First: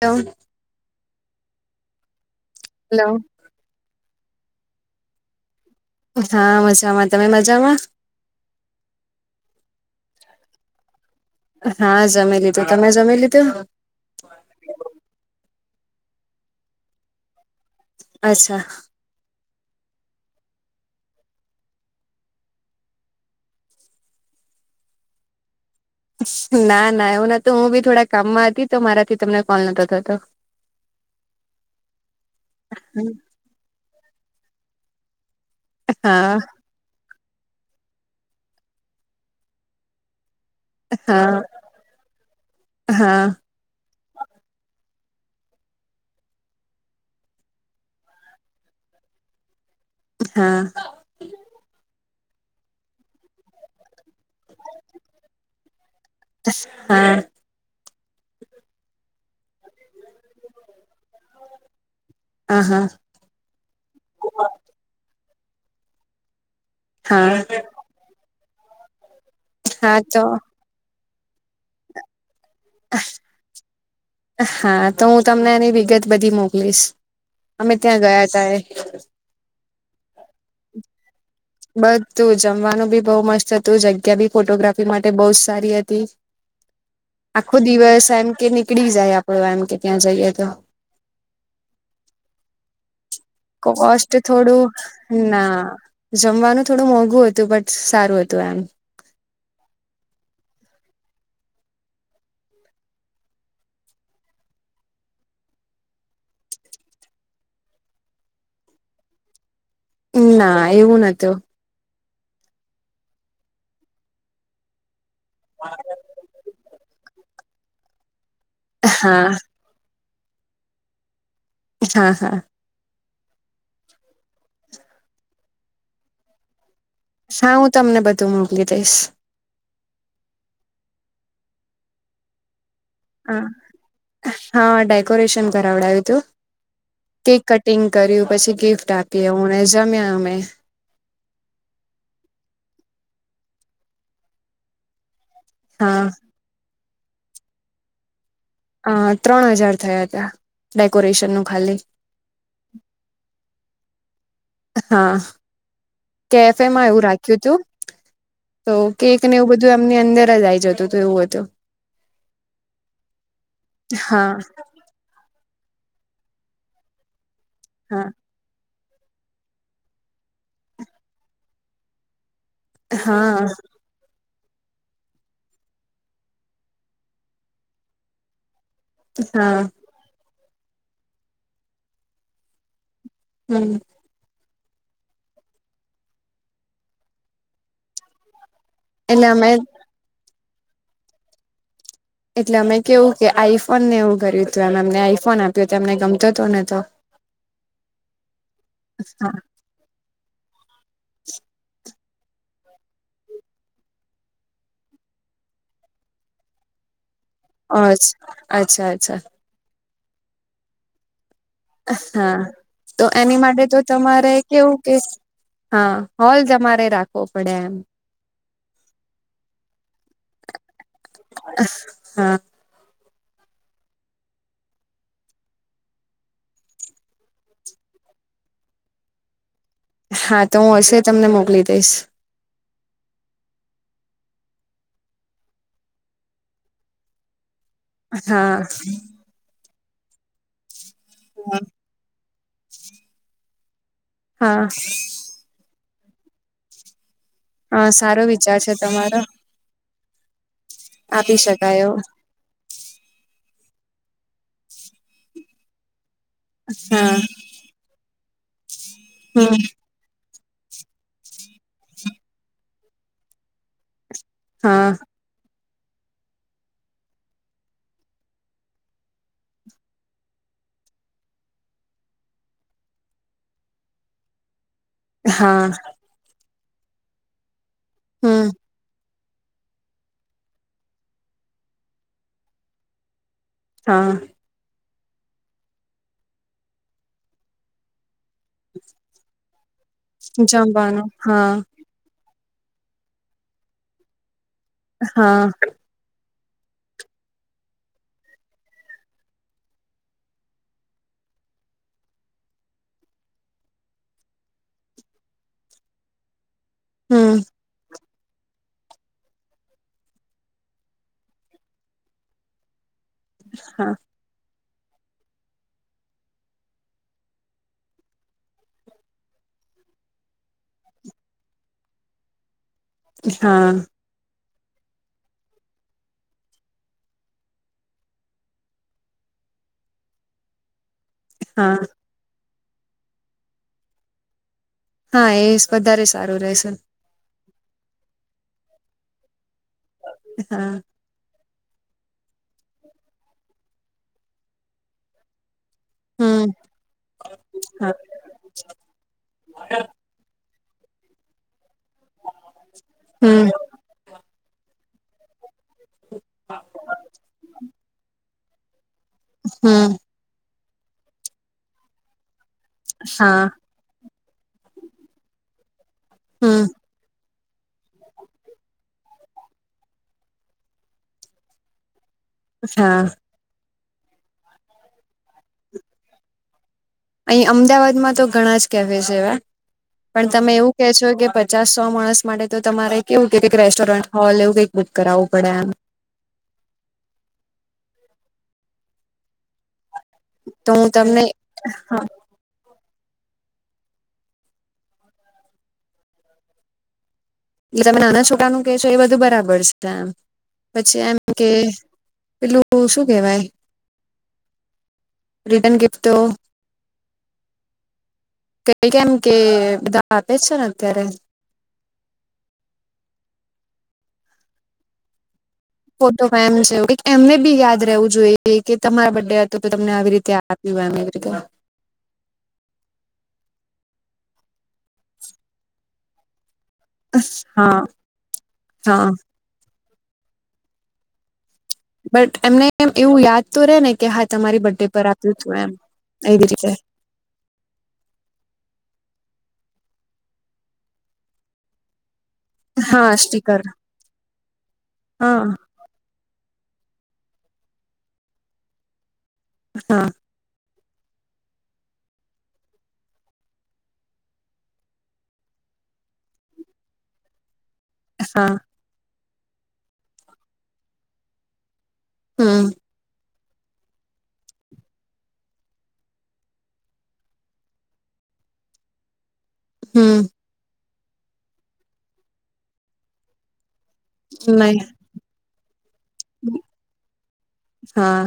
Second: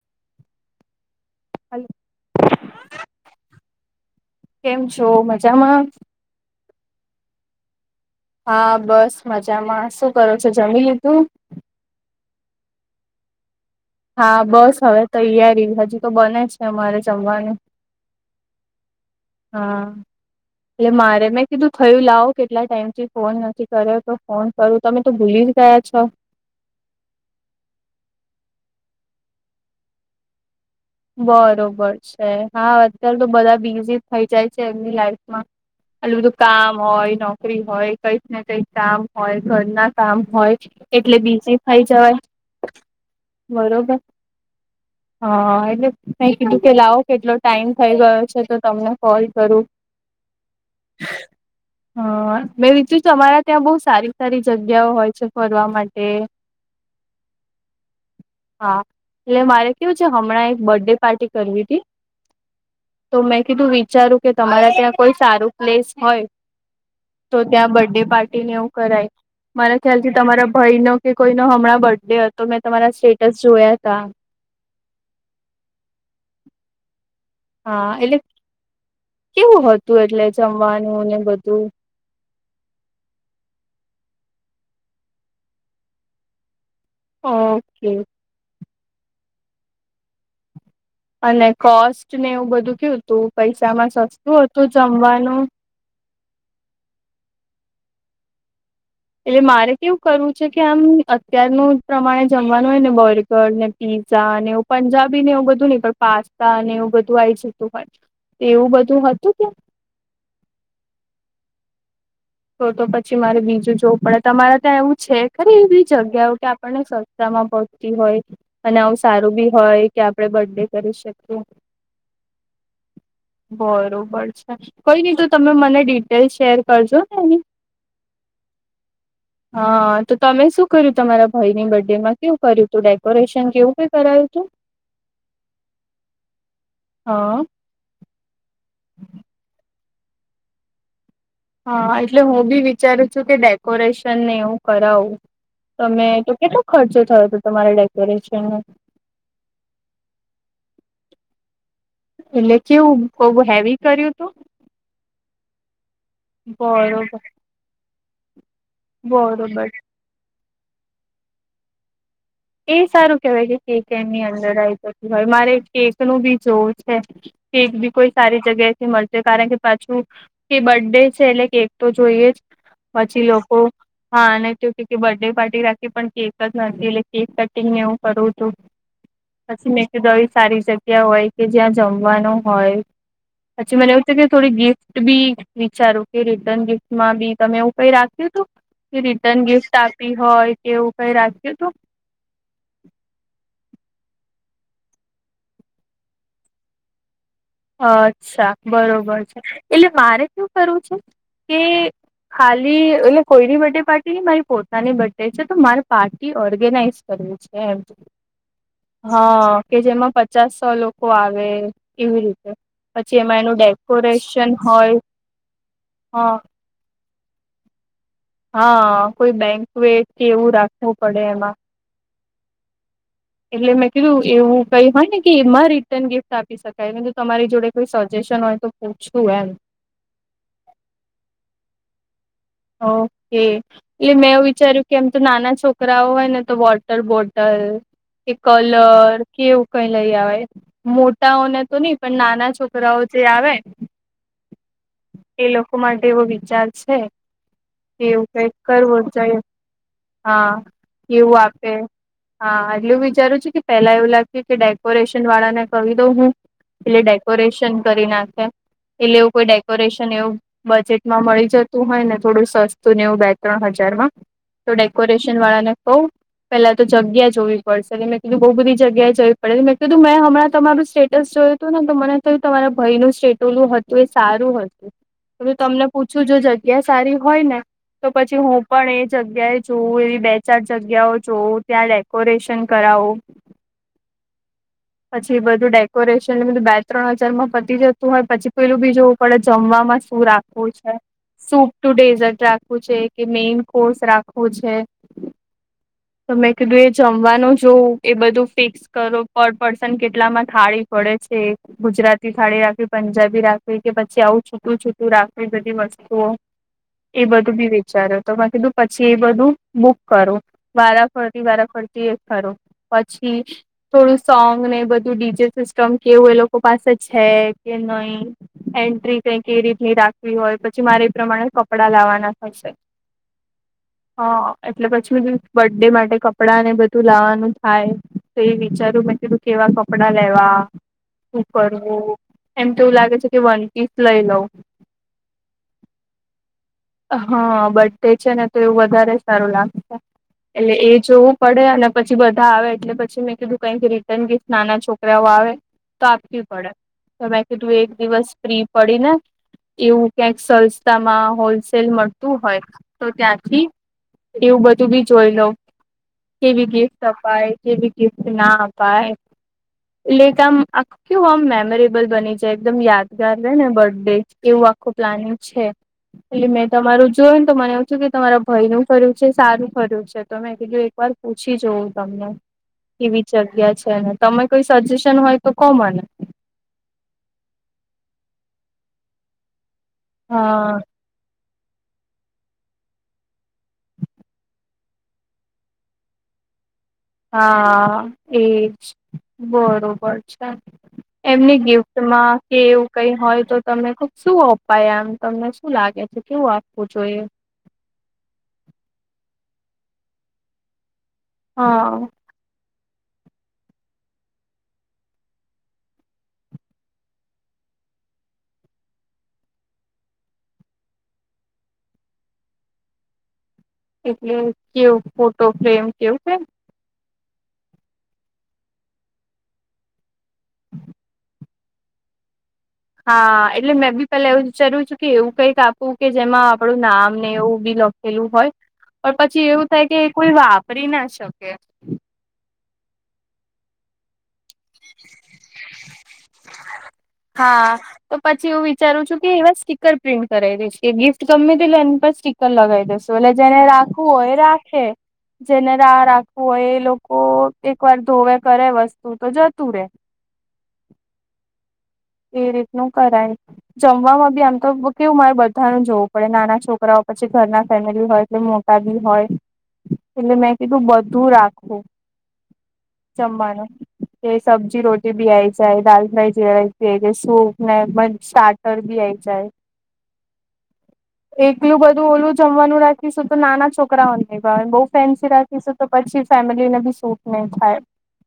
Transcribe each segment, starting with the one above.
એમ. Hello. Hello. કેમ છ મજા. હા મજામાં તમે મજામાં. હા બસ મજામાં શું કરો છો જમી લીધું. હા જમેી લીધું તમે જમેી લીધું. હા બસ હવે તો યારી હજુ તો બને છે અમારે જમવાનું. અચ્છા. હા. એટલે મારે મેં કીધું થયું લાવો કેટલા ટાઈમ થી ફોન નથી કર્યો તો ફોન કરું તમે તો ભૂલી. ગયા છો ના ના એવું નતું હું બી થોડા કામમાં હતી તો મારાથી તમને કોલ નતો થતો. બરોબર છે હા અત્યારે તો બધા બિઝી થઈ જાય છે એમની લાઈફ. એલું બધું હા કામ હોય ન. નોકરી હોય કઈક ને કઈક કામ હોય ઘર ના કામ હોય. એટલે હા બીજી ખાઈ જવાય હા બરોબર. હા. એ મે કીધું કે લાવો કેટલો ટાઈમ થઈ ગયો છે તો તમને કોલ કરું. હા હા મેં રીતુ તમારા ત્યાં બહ સારી. સારી જગ્યાઓ હોય છે ફરવા માટે. હા હા એટલે મારે કેવું છે. બર્ડે પાર્ટી કરવી હતી હા હા તો મેં કીધું વિચારું કે તમારા ત્યાં કોઈ સારું. પ્લેસ હોય હા તો ત્યાં બર્ ડે પાર્ટી ને એવું કરાય. મારા હા ખ્યાલથી તો તમારા ભાઈ નો કે કોઈ ન હમણાં બર્થડે હતો. તો મેં તમારા સ્ટેટસ જોયા ત. ત બધી મોકલીશ. અમે હા ત્યાં એટલે ગયા તા એ કેવું હતું એટલે જમવાનું ને બધું. તું જમવાનું બી બહુ મસ્ત હતું જગ્યા બી ફોટોગ્રાફી માટે બહ જ સારી હતી. આખો ઓકે દિવસ એમ કે નીકળી જાય આપડો એમ કે ત્યાં જઈએ તો. અને કોસ્ટ ને એવું બધું કેવું. તું પૈસામાં કોસ્ટ સસ્તું હતું થોડું જમવાનું ના જમવાનું થોડું મોંઘું હતું બટ. સારું હતું એમ. એટલે મારે કેવું કરવું છે કે આમ અત્યારનું પ્રમાણે જમવાનું હોય ને બોરગર ને પી. પીઝા અને એવુંંજાબી ને એવું બધું નહીં પણ પાસ્તા એવું બધું આવી જતું હો. એવું બધું હતું કેમ. ના એવું નતું. તો તો પછી મારે બીજું જોવું પડે તમારે ત્યાં એવું છે ખરી એવી જગ્યાઓ કે આપણને. માં પહચતી હોય અને આવું હા સારું બી હોય કે આપણે બર્ ડે કરી શકીએ. હા હા. બરોબર છે કોઈ નહી તો તમે મને ડિટેલ શેર કરજો. હા હું તમને બધું મોકલી દઈશ હા તો તમે શું કર્યું તમારા. ભય ની બર્થ ડે માં કેવું કર્યું. તું ડેકોરેશન કેવું કઈ કરાયું હ તું? હા ડેકોરેશન કરાવડાવ્યું હતું. કેક હા કટિંગ કર્યું પછી ગિફ્ટ આપી હુંને જમ્યા અમે. હા એટલે હું બી વિચારું છું કે ડેકોરેશન ને એવું કરાવું. હા તમે તો કેટલો ખર્ચો થયો હતો તમારે ડેકોરેશન. અ ત્રણ હજાર થયા ત ડેકોરેશન નું ખાલી. એટલે કેવું બહ હેવી કર્યું. તું? હા કેફેમાં એવું બરોબર. રાખ્યું હતું. તો કેક ને એવું બરોબર બધું એમની અંદર જ આ આવી જતું હત એવું હતું. એ સારું કેવાય છે કે એમની હા અંદર આ તો. તમારે કેક નું બી જોવું છે કેક બી હા કોઈ સારી જગ્યા. મળ કારણ કે પાછું કે બર્ ડે છે એટલે કેક તો જોઈએ જ. પછી હા લોકો હા અને કે બર્થડે પાર્ટી રાખી પણ કેક જ નથી એલે. કેક કટિંગને એવું કરવું હતું હા પછી મે દશ. સારી જગ્યા હોય કે જ્યાં જમવાનું હોય હમ પછી મને એવું થ કે. થોડી ગિફ્ટ બી વિચારો કે રિટર્ન ગિફ્ટમાં બી તમે એવું કઈ રાખ્યું હતું. કે એટલે રિટર્ન અમે ગિફ્ટ આપી હોય કે એવું કઈ રાખએ તોું. ફોન ને એવું કર્યું હતું એમ એમને આઈફોન આપ્યો ત અમને ગમતો હતો નનેતો. અચ્છા બરોબર છે એટલે મારે શું કરવું છે કે. ખાલી એટલે કોઈની બર્થ ડે પાર્ટી મારી પોતાની બર્થ ડે છે તો મારી પાર્ટી ઓર્ગેનાઈઝ. કર છે એ અછ અચ્છા અચ્છા હા. કે જેમાં પચાસ સો લોકો આવે એવી હા રીતે. તો પછી એમાં એની એનું માટે તો તમારે ડેકોરેશન કેવું કે હોય હા હોલ તમારે રાખ. ફપડામ. હા કોઈ બેંક વે કે એવું રાખવું પડે એમાં. હા એટલે મેં કીધું એવું કઈ હોય ને કે એમાં રિટર્ન ગિફ્ટ આપી શકાય તમારી જોડે કોઈ સ. સેશન હોય તો પૂછતું એમ. હા તો હું હશે તમને મોકલી દઈશ. ઓકે એટલે મેં એવું વિચાર્યું કે એમ તો નાના છોકરાઓ હોય ને તો વોટર બોટલ. કે હા કલર કેવું કઈ લઈ આવે મોટાઓને તો નહી પણ નાના. છોકરાઓ જે આવે હા. એ લોકો માટે એવો વિચાર છે, હા કે સારો એવું કઈક વિચાર છે કરવો તમારો જોઈ. હા, આપી એવું આપે શકાય એવો હા એટલે હું વિચારું છું, કે પેલા એવું લાગ્યું કે ડેકોરેશન વાળા ને ક દઉં હું. એટલે હા ડેકોરેશન કરી નાખે એટલે એવું કોઈ હમ ડેકોરેશન એવું બજેટમાં મળી જતું હોય, ને થોડું સસ્તું ને એવું બે, ત્રણ હજારમાં તો હા ડેકોરેશન વાળા ને કહું પેલા તો જગ્યા જોવી પડશે મેં કીધું બઉુ બધી જગ્યાએ જવી પડે મેં કીધું મેં હમણાં તમાર સેટસ જોઉ. જોય હતું ને મને તો તમારા ભય નું સ્ટેટોલું હતું એ સારું હતું. હા તમને પૂછું જો જગ્યા સારી હોય ને, તો પછી હમ હું પણ એજ જગ્યાએ જોવું એવી બે ચાર જગ્યાઓ જોવું ત્યાં ડેકોરેશન કરાવું. હા. પછી બધું ડેકોરેશન બધું બે ત્રણ હજાર માં પતી જશે. હોય પછી પેલું બી જોવું પડે જમવામાં શું રાખવું છે. જમવાનું હા સૂપ ટુ ડેઝટ રાખ પૂ છેે કે મેન કોર્સ રાખું? હા. તો મેં કીધું એ જમવાનું જોવું એ બધું ફિક્સ કરો પડ પર્સન કેટલામાં થાળી પડે છે. ગુજરાતી થાળી રાખવી, પંજાબી રાખવી કે પછી આવું છું છટું છૂટું રાખવી બધી વસ્તુઓ એ હમ બધું બી વિચારો તો મેં કીધું પછી એ બધું બુક કરું વારા ફરતી, વારા ફરતી એ કરું પછી હા થોડું. બુંડીજ સિસ્ટમ કેવું એ લોકો પાસે છે, કે નહી એન્ટ્રી ક કે રીતની રાખવી હોય, પછી મારે એ પ્રમાણે કપડા લાવવાના થશે. હા. હ, એટલે પછી બર્થ ડે માટે કપડાં ને બધું લાવાનું થાય તો એ વિચારું મેં પધું કેવા કપડા લેવા? શું હા કરવું? એમ તો એવું લાગે છે, કે વનપીસ લઈ લઉં. હા એ વધારે સારું રહેશે લઉં હા, બધધ છે ને તો એવું વધારે સારું લાગે છે, હા એટલે એ જોવું. પડે અને પછી બધા આવે એટલે પછી મેં કીધું ક કે રિટર્ન ગિફ્ટ નાના છોકરાઓ આવે તો હમ આપવી પડે તો મેં કીધું, હા એક દિવસ ફ્રી પડીને એવું ક્યાંક સરસ રસ્તામાં હોલસેલ મળતું હોય તો હમ ત્યાંથી એવું બધું બી જોઈ લોઉ. કેવી ગિફ્ટ અપાય કેવી ગિફ્ટ ના હમ એટલે કે આમ આુ આમ મેમોરેબલ બની જાય. યાદગાર હા ર ને બર્થ ડે એવું આખું પ્લાનિંગ છે, એટલે મે હમ તમારું જો ને તો મને એવું થું કે તમારા ભય નું ખર્યું છે, સારું ખર્યું છે તો ત મેં કીજું એક વાર પૂછી જવું. તમને હા એવી જગ્યા છે. ને તમે કોઈ સજેશન હોય, તો કોમને? અહી અમદાવાદમાં તો ઘણા જ કેફે છે. એવા પણ તમે હા એવું કેહે છો કે પ પચાસ સો માણસ માટે તો તમારે કેવું કે કઈક રેસ્ટોરન્ટ હોલ એવું કંઈક બુક કરાવવું પડે એમ. હા એજ બરોબર. તો હું તમને એમની ગિફ્ટમાં કે એવું કઈ હોય તો તમને ખુબ શું અપાય આમ તમને શું લાગે છે? કેવું આપવું જોઈએ? એ તમે નાના છોકાનું કેહે છો એ બધું બરાબર છે, એમ પછી એમ કે હા પેલું શું કેવાય રિટન ગિફ્ટ તો કઈ કેમ કે બધા આપે છે ને અત્યારે એટલે કેવું ફ્રેમ કેવું ફોટો કે એમ છેવ એમને બી યાદ રહેવું જોઈએ કે તમારા બર્ડે હતું તો તમને આવી રીતે આપ્યું એમ એવી રીતે હા એટલે મેં બી પેલા એવું વિચાર્યું છું કે એવું કઈક આપવું કે જેમાં આપડું નામ ને એવું બી હા લખેલું હોય હા પણ પછી એવું કે કોઈ વાપરી ના શકે બટ એમને એવું યાદ તો રે ને કે હા તમારી બડ ડે પર આપ્યું હતું એમ એ જ રીતે હા. તો પછી એવું વિચારું છું એવા સીકર પ્રિન્ટ કરય ડે છે ગિફ્ટ ગમે તે અને લગાવી દેસુ હા એટલે જેને સ્ટીકર રાખવું હોય રાખે હા જેને રાખ હોય એ લોકો એક વાર ધોવે કરે વસ્તુ તો જતું રે હા એ રીતનું કરાય જમવાવામાં બી આમ તો કેવું મારે બધાનું જોવું પડે નાના છોકરાઓ પછી ઘરના ફેમિલી હોય એટલે હા મોટા બી હોય એટલે મેં કીધું બધું રાખવું હમ જમવાનું જે સબ્જી રોટી બિ આઈ જાય છે દાાલ ફઈ જેરાય કે જે સૂપ ને પણ સ્ટાર્ટર બીય આવી જાય હમ એકલું બધું ઓલું જમવાનું રાખીશું તો નાના છોકરા છોકરાઓ નય ભાવે અને નહી બોવ ફેન્સી રાખીશું તો પછી ફેમિલીને બી સુટ નહી થાય [inaudible] હા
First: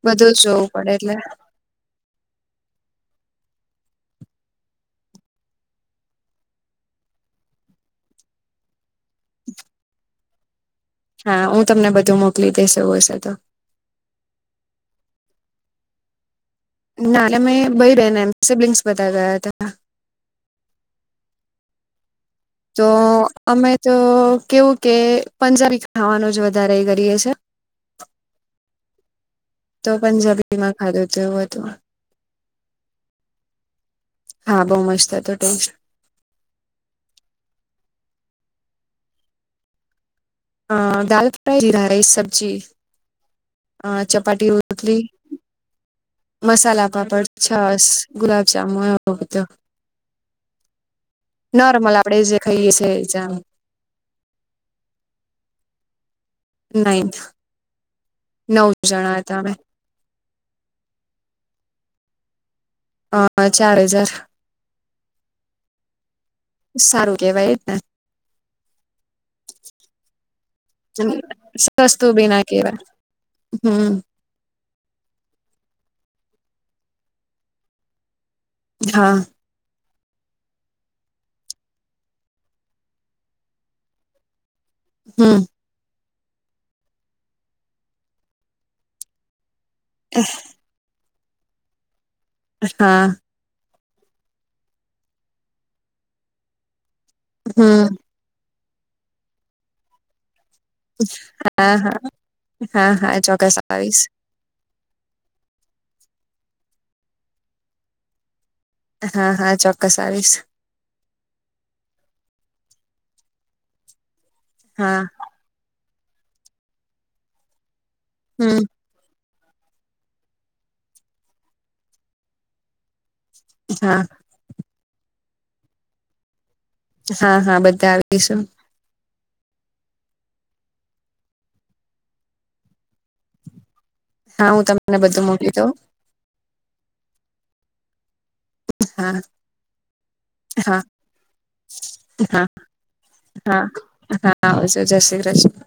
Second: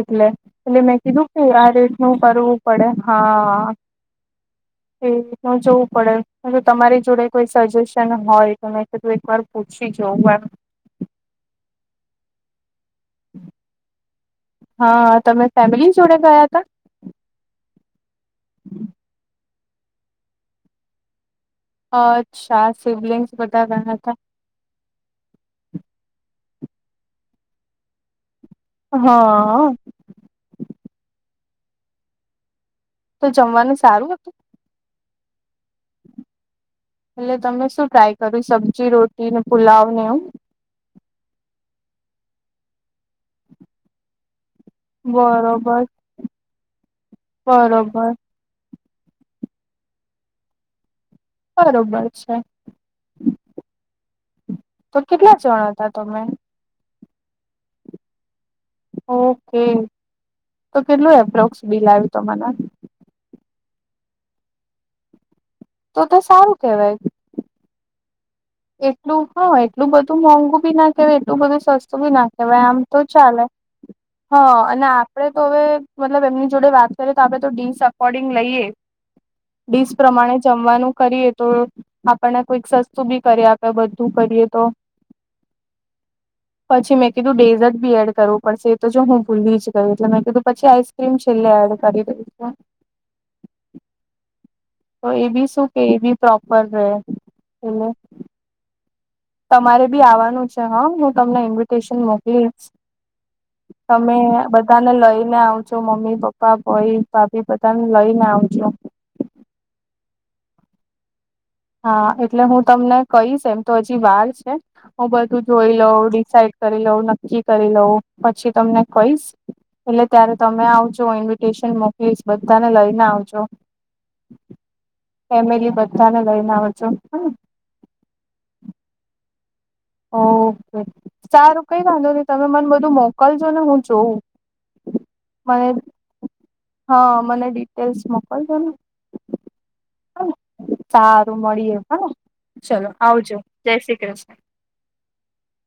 એટલે બધું જ જોવું એટલે પડે મેં કીધું કે આ રેટનું કરવું પડે હા એ જોવું પડે તમારી જોડે કોઈ સજેશન હોય તમે તું એક વાર પુછી જઉ હા હું તમને બધું મોકલી દઈશ એવું હસે તો હા તમે ફેમિલી જોડે ગયા હતા ના એટલે અમે ભય રને એ સિબ્લિંગ્સ બધા ગયા હતા હ તો અમે તો કેવું કે પંજાબી ખાવાનું જ વધારે વધારે કરીએ છીએ હ તો પંજાબીમાં ખાધુ હતું એવું બધું તો જમવાનુંશું હા બહુ મસ્ત તો ટેન્શન એટલે તમે શું ટ્રાય કર્યું સબ્જી રોટી ને પુલાવ ને એવું હા દાલ ફ્રાય જીરા રાઈસ સબ્જી અ ચપાટી ઉતલી બરોબર. મસાલા પાપડ છસ બરોબર ગુલાબજાબુ બ તો નોર્મલ બરોબર આપણેે જે છે ખાઈએ છે જામ તો કેટલા ચણ હતા તમે નાઈન નવ જણા હતા અમે ઓકે તો કેટલું એપ્રોક્સ બિલઆ યુતો મને અ ચાર હજાર તો તો સારું કેવાય સારું કેવાય એ જ ને એટલું હા એટલું બધું મોંઘું બી ના કેહેવાય એટલું બધું સસ્તું બી ના કેહેવાય આમ તો ચાલે હમ હા અને આપડે તો હવે મતલબ એમની જોડે વાત કરીએ તો આપડે તો ડીસ અકોર્ડિંગ લઈએ હા પ્રમાણે જમવાનું કરીએ તો આપણને કોઈક સસ્તું બી કરી આપણે બધું કરીએ તો હમ પછી મેં કીધું ડેઝર્ટ બી એડ કરવું પડશે એ તો જો હું ભૂલી જ યું એટલે મેં કીધું પછી આઈસક્રીમ છેલ્લે એડ કરી. છું હા. તો એ બી શું કે એ બી પ્રોપર રહે. એટલે હમ. તમારે બી આવવાનું છે હા હું તમને હા હા ઇન્વિટેશન મોકલીશ. હા હા ચોક્કસ આવીશ તમે બધાને લઈને આવ છો મમ્મી પપ્પા. કોઈ ભાભી બધાને લઈને આવજો. હા હા ચોક્કસ આવીશ. હા એટલે હું તમને કહીશ એમ તો હજી વાર છે હા હું બધું જોઈ લઉં. ડિસઇડ કરી લઉ નક્કી કરી લઉં પછી હમ તમને કઈશ. એટલે ત્યારે તમે આવજો ઇન્વિટેશન મોકલીશ બધાને લઈને આવજો. હા. ફેમિલી બધા ને લઈને. આવજો હા હા બધા આવીશું. ઓકે સારું કઈ વાંધો નહી તમે મને બધું મોકલજો ને હું. જોઉં હા હું તમને બધું મોકી દઉ. મને હા મને ડિટેલ્સ મોકલજો ને. હા હ હા સારું મળીએ હા ચલો આવજો હા જય શ્રી હા કૃષ્ણ. આવજો જય શ્રી કૃષ્ણ.